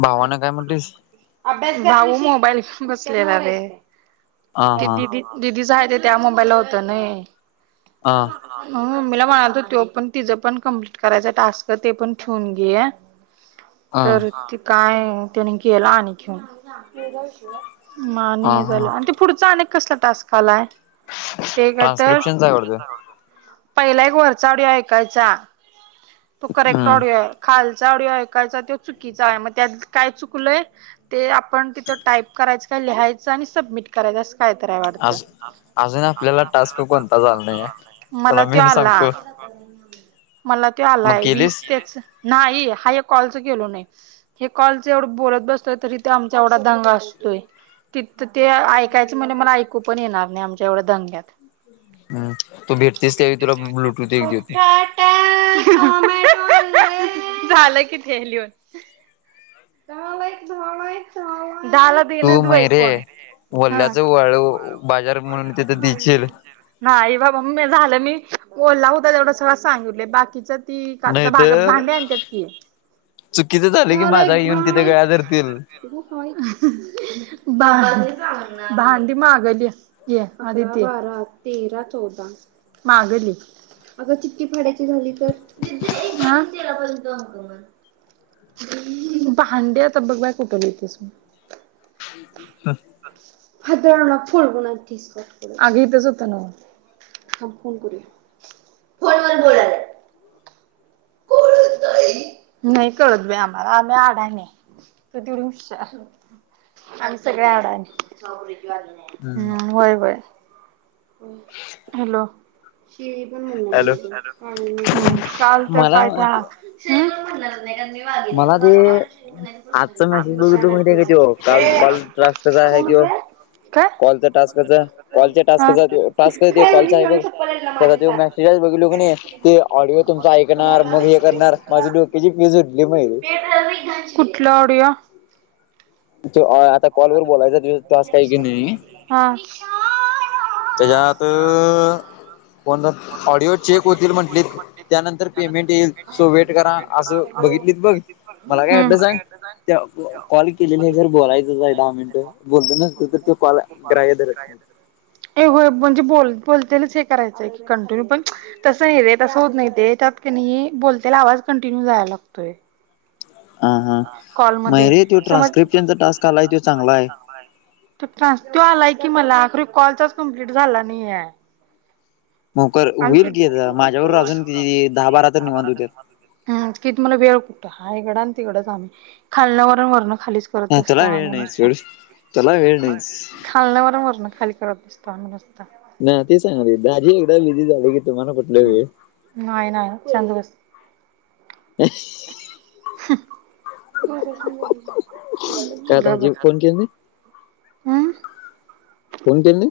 भावानं काय म्हटलीस भाऊ मोबाईल बसलेला रे हा ते हा दिदी दिदीचा हाय. त्या मोबाईल होता नही. हा मला म्हणातो त्यो पण तिचं पण कंप्लीट करायचं टास्क ते पण ठेवून घे. हा तर ते काय त्याने केला आणि घेऊन मा नाही हा हे हा झालं. आणि ते पुढचा अनेक कसला टास्क आलाय. ते काय तर ट्रान्स्क्रिप्शनच हाय वाटतंय. पहिला एक वरचा आडिओ ऐकायचा, तो करेक्ट हम्म आडिओ आहे खालचा आडिओ. काय चुकीचा आहे मग त्यात काय चुकलय ते आपण तिथ टाईप करायच काय लिहायच. सबमिट करायचच काय तरी आहे वाटतं. आज अजून अजुु आपल्याला टास्क कोणता तो झाला करता नाही आला आहे नाही तुला मला तो मेन आला. सांगतो मला तो मग आलाय वीस केलीस तेच नाही हाय. कॉलच केलो नाही हे कॉलच एवढं बोलत बसतय तरी ते आमचा एवढा दंगा असतोय. ति ते ऐकायचं म्हणज मला ऐकू पण येणार नाही आमच्या एवढ्या दंग्यात. [inaudible] हम्म तू भेटतीस त्यावेळी तुला ब्लूटूथ एक देतो झालं की. न [unintelligible] [inaudible] डाला देेण तू मैरे फोन. [unintelligible] वल्ल्याच वाळ बाजार म्हणून तिथं देशील नाही बा झालं मी ओल्ला होता तेवढं सगळं सांगितले बाकीच ती काल भाग भांडे आणतत की चुकी ला एकदम बा [unintelligible] भांडी मागााली आधी ते अकरा, बारा, तेरा, चौदा मागली. अग चिठ्ठी फाडायची झाली तर [unintelligible] केलापर्यंत होत म. भांडे आता बघा बाय कुठं बतेस. हातार फोडून आनतेस का आग इथच होत ना. थाब फोन करु यात फोन वर बोलायलाच. ब [unintelligible] नाही कळत बाई आम्हाला आम्ही आडाणे तु तेवढी हुशार. आम्ही सगळ आवडे अडानी हम्म होय होय. हॅलो. पण हॅलो म्हण चालत मला पाय त्याला. मला ते आजचा मेसेज बघितलो वाग माहिती आहे का तो [unintelligible] कोण ते. कॉलच टास्कचा कॉलच्या हा. टास्कचा. काय कॉल म्हणजे घेऊन चप्पल आहेत ना माझी आहे सांग. मेसेज बघ ऑडिओ तुम ऐणार. कुणाला? मग हे करणार माझी डोक्याची पीज उटली. कुठलं ऑडिओ. त आता कॉलवरर बोलायचा तो टास्क आहे कीं क नाही. हा. त्याच्यात. फन ऑडिओ चेक होतील म्हंटले त्यानंतर पेमेंट येईल सो वेट करा असं. बघितलीत बघ मला काय हम्म. अड्रस सांग कॉल केलेली जर बोलाय. दहा मिनिटं बोलत नसत तर तॉ ग्राह्य धरत नाही. ए होय म्हणजे बोल बोलतेलच हे करायच आहे की कंटिन्यू पण तसं पण तसं होत नाही रे त्यात त्यांनी. ला आवाज कंटिन्यू जायला लागतोय. हा हा कॉल मध्ये मयरे तो समज ट्रान्स्क्रिप्शनचा टास्क आलाय तो चांगला आहे चग. तानस तो आलाय की मला आखरी कॉलचाच कम्प्लीिट झाला नाही आहे. मोकर आणि होईल की माझ्यावर अजून किती दहा बारा तर निवांत होत्यात कि. वेळ कुठे हाय हिकड आणि तिकडेच आम्ही खालन वर वरणखली. खालीच करत असत तुला वेळ न नाही सोड तुला वेळ नाहीच खाल न वर वरण ना खाली करत नुसता. ना तेी सांगली दाजी एकदा बिझी झाली की. तुम्हाला कुठलं वेळ नाही ना शांत बस. का बबर. दाजी फोन केले नाही हम फोन केले नाही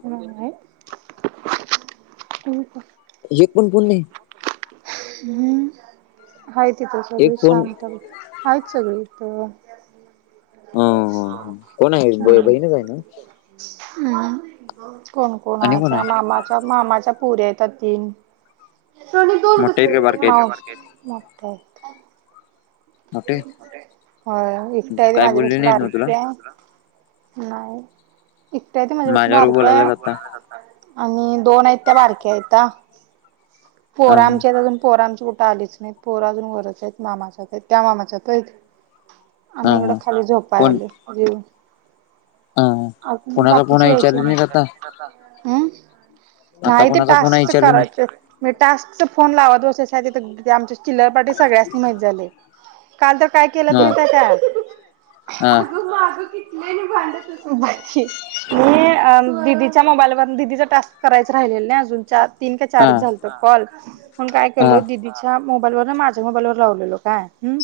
का? एक पण फोन नाही हम्म आहेत इथं एक सगळी फोन शांत आहेत सगळी. तो. अ ह कोण आहे बहीणच आहे ना. हम् कोण कोण आणि आहेच्या आहे मामाच्या मामाच्या. पुर्या येत तीन दोन मोठे आहेत कसले का बारके आहेत व [unintelligible] मोठे आहेत. हो एकटी आहे ते काय बोलले माझ्यापेक्षा नाहीत ना तुला बारीकी आहे. नाही एकटे आहे ते माझ्यापेक्षा माझ्यावर बारकी आहे. बोलायलाच आता आणि दोन आहेत त्या बारक्या आहेत पोर हा आमच्या हा अजून पोरमच्या चोट आलीच नाही पोर अजून गरच आहेत मामाच्या त्या मामाच्यात आहेत. हा आम्ही इकडं हा खाली झोपा कोण आलो जीवून. अ कोणाचा फोन आहे बाकीचेच विचारले नाही आता हम्. आता नाही ते कोणाचा फोन आहे टास्कच विचारले नाही करायचं म्हणजे टास्क फोन लावा दो आमच्या. चिल्लर पाटी सगळ्यास माहित झाले. काल तर काय केलं ह माहित आहे काय? ह भांडत मीदीच्या मोबाईलवर दिदीचा टास्क करायच राहि तीन ते ह चार झाले कॉल मग काय केलं ह दीदीच्या. मोबाईल वर माझ्या मोबाईल वर लावलेलो काय ह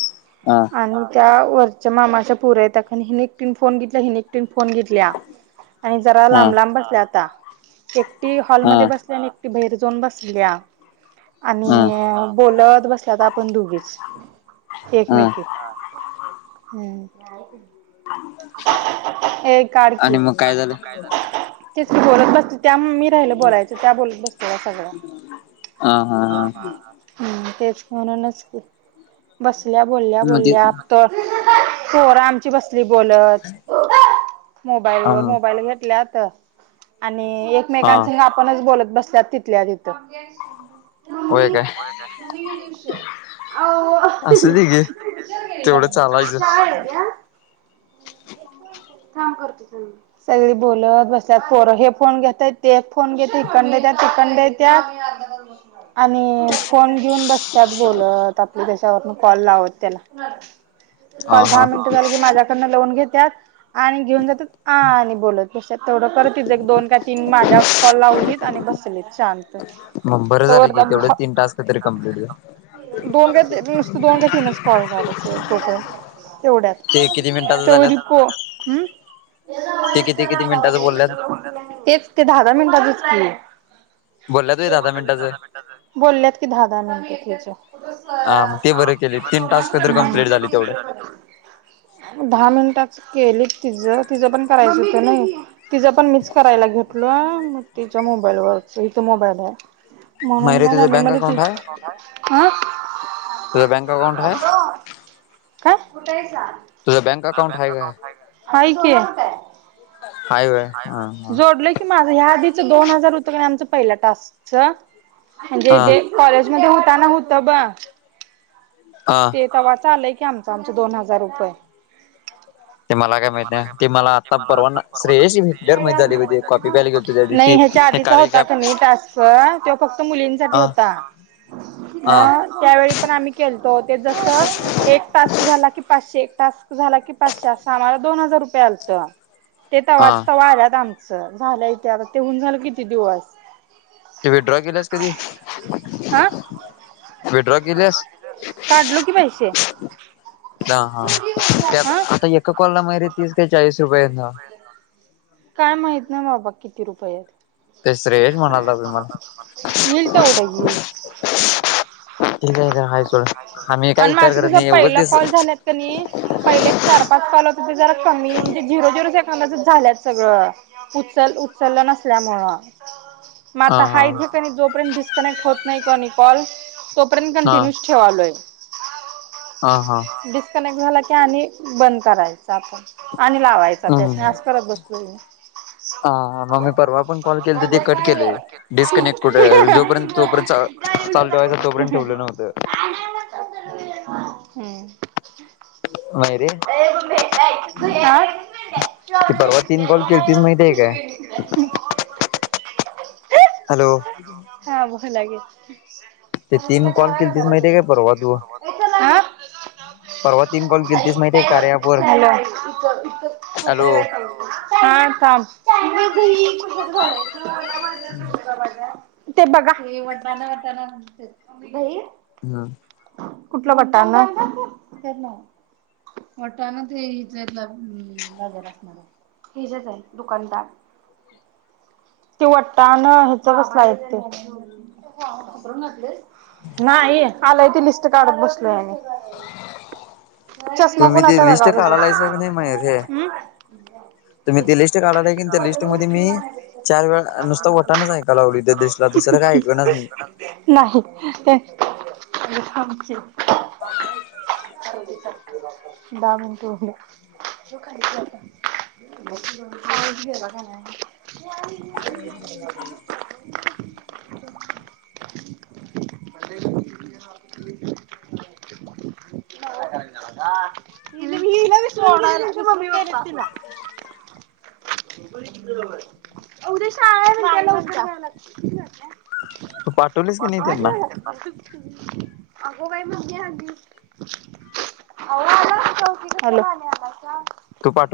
ह आणि त्या. वरच्या मामाच्या पुर हि एकटीन फोन घेतला हिने एकटी फोन घेतल्या आणि जरा लांब लांब बसल्या आता एकटी ह हॉलमध्येध्ये बसल्या आणि बर जाऊन बसल्या ह ह आणि बोलत. बसल्या आपण दोघीच ह एकमेकी हम् काढ आणि की मग काय झालं. तेच की बोलत बसल्यात. त्या मी राहिल बोलायचं त्या बोलत बसत का सगळं ह ह ह हम्. तेच म्हणूनच बसल्या बोलल्या मग ते बोलल्या आपतो. चोर आमची बसली बोलत मोबाईल व ह मोबाईल घेतल्यात. आणि हा एकमेकांसोबत आपणच बोलत बसल्यात तिथल्या तिथं. होय मम्मी,? काय मम्मी गेली उशीर. असू दे घे तेवढं चालायचं [unintelligible] थांब करतो फोन. सगळी बोलत बसल्यात पोर हे एक फोन घेतय ते एक फोन घेतय इकडन येतय. तिकंडत [unintelligible] आणि फोन घेऊन बस्त्यात बोलत आपल देशावरन. कॉल लावत त्याला हा कॉल दहा हा मिनट झाली की माझ्याकडून लावून घेत्यात. आणि घेऊन जातात. आणि बोलत बस्त्यात तेवढं परत तिज दोन काय तीन माझ्यावरच कॉल लावलीत आणि बसलीत शांत. मग बरं झालं दोन की तेवढं तीन टास्क तरी कंप्लीट झाले का [unintelligible] को का तिनच कॉल झाल त तो पर्य तेवढ्यात ते किती मिनिटाचं त्या झाल्यात व ते किती किती मिनिटाचं बोलल्यात [unintelligible] तेच ते दहा. मिनटातच कि बोलल्यात होय दहा दहा मिनिटाचं [unintelligible] बोलल्यात कि दहा दहा मिनिटं त्याच्यात. मग ते हा बरं केले म तीन टास्क तर कंप्लीट बर झाले तेवढं क [unintelligible] दहा मिनिटात केलीत तिचं. तिच पण करायच होत नाही तिच पण मीच करायला घेतलो मग तिच्या मोबाईलवर. बय मणून मायरे ना तुझं अमिन बँक म ती अकाउंट आहे ह [unintelligible] कमांड आहे. का कुठ अं तुझं बँक अकाउंट आहे काय हाय हाय वय हा [unintelligible] हा जोडले की. माझे ह्या आधीचे दोन हजार होतं का नाही ते पहिले टास्कच ते हा ते कॉलेजच. म होताना होत ब [unintelligible] हा ते तवाच आलंय की आमचं आमचं दोन हजार रुपये. ते माहित मला काय नाही ते माहिती आहे मला आता परवाना परवा श्रेयशी भेटल्यावर माहित झाली बघ. ते कॉपी प्यायला गेलतो त्या दिवशी [unintelligible] ह्याच्या ते आधीचा कार्य होता कॅप कनी टास्क ते फक्त मुलींसाठी अ होता. हा ह त्यावेळी पण आम्ही केलतो ते जस एक टास्क झाला की पाचशे. टास्क झाला की पाचशे अस आम्हला दोन हजार रुपये आलत ते हा तवाच्या तवा आलेलं आमच. झालंय की, ते होऊन झालं की किती दिवस. ते विड्रॉ केल्यास कधी आं. विड्रॉ केल्यास काढलो की पैसे. ह हा. त्या हा आता एका कॉल ला मला तीस का चाळीस रुपयेचा. काय माहित ना बाबा किती रुपये आहेत. ते श्रेय म्हणालात बाई मला. येईल तेवढं येईल ठीक आहे. आहेस. आणि माझं कस पहिला कॉल झालेत कणी. पहिले चार-पाच. कॉल कमी. म्हणे झरो-झरो झाल्या सगळं उचल नल्यामुळे. हो. मग हा आता हा हाय जोपर्यंत डिस्कनेक्ट होत नाही कॉल. तोपर्यंत हा कंटिन्यू. ठेवलोय. हा हा डिस्कनेक्ट झाला की आणि. बंद करायचा आपण आणि लावायचा. त्या हम्म अस करत बसतो. हो. हा मग मी परवा पण कॉल केल तर ते कट केले डिस्कनेक्ट कुठे जोपर्यंत तोपर्यंत [unintelligible] चालू ठेवायचं तोपर्यंत ठेवलं नव्हतं हम्म. नाही रे आ. आ. Cut [unintelligible] hello. बोला की ते तीन कॉल हा केलतीस माहिती काय? परवा तू परवा. तीन बॉल केलतीस माहिती काय? [inaudible] हॅलो ति [inaudible] हम् ते बघा हे वटाणं वटाणं [unintelligible] हं कुठलं वटाणं वटाणं ते हिथलं हिथलं बाजारातनं आणलं. हिजाच हाय दुकानदार ति वटाणं चवच नाहीत ते [unintelligible] नाही आलय ते लिस्ट काढत बसलो आणि [unintelligible] चष्मा तुम्ही कुणाचा ती [unintelligible] लिस्ट काढालायसा की नाही मयुर हे हम्म तुम्ही ती लिस्ट काढालाय की त्या लिस्टमध्ये मी चार वेळा नुसता वटानच ऐका लागलोय त्या [unintelligible] लिस्टला दुसरं काय ऐकनाच मी [unintelligible] नाही [unintelligible] [unintelligible] [unintelligible] दहा मिनट उरले मोठी मम्मी शाळेत गेला का नाय [unintelligible] [unintelligible] [unintelligible] [inaudible] [unintelligible] [unintelligible] उद्या शाळा आहे तू पाठवलीस की नाही म्हणताना त्यांना लवकर जाणार [unintelligible] [unintelligible] हॅलो तू [inaudible] पाठ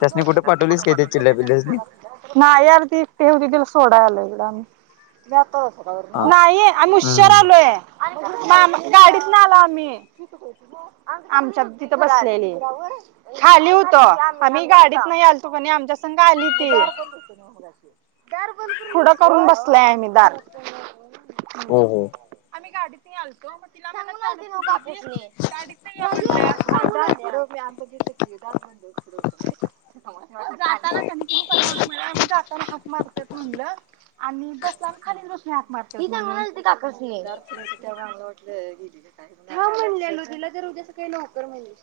त्यासनी कुठे पाठवलीस काय ते चिल्ल्या पिल्ल्यासनी नाय यार ति तेवढे दिवस सोडा आलेलो हा [unintelligible] नाही आम्ही उशिरा हम्म आलोय गाडीतनं आलो आम्ही आमच्या तिथं पन आलेले खाली होतो आम्ही गाडीत नाही आलतो कनी आमच्या संघ आली ते दार बंद करून पुडं करून बसलायआणि दार हो हो आम्ही गाडीत नि आलतो [inaudible] [inaudible] हाक मारतात म्हणलं आणि बसल्यावर खाली बसून हाक मारत्यात [unintelligible] थांब म्हणलेलो तिला तर उद्या सकाळी लवकर म्हणली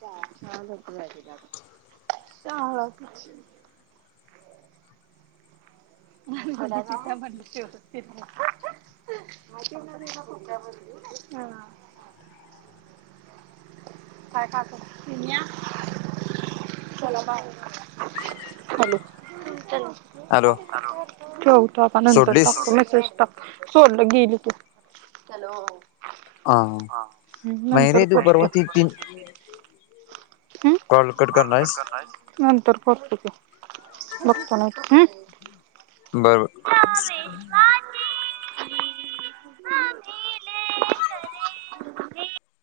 [unintelligible] हो [inaudible] [unintelligible] [unintelligible] [inaudible] हॅलो [inaudible] हॅलो ठेवतो आता नंतर सोडलीस टाकतो मेसेज टाक सोडलं की हॅलो हा नाही नंतर रे तू बोलतो परवा ती तीन ह कॉल कट करणार आहेस नंतर करतो की हम्म बरोबर [inaudible]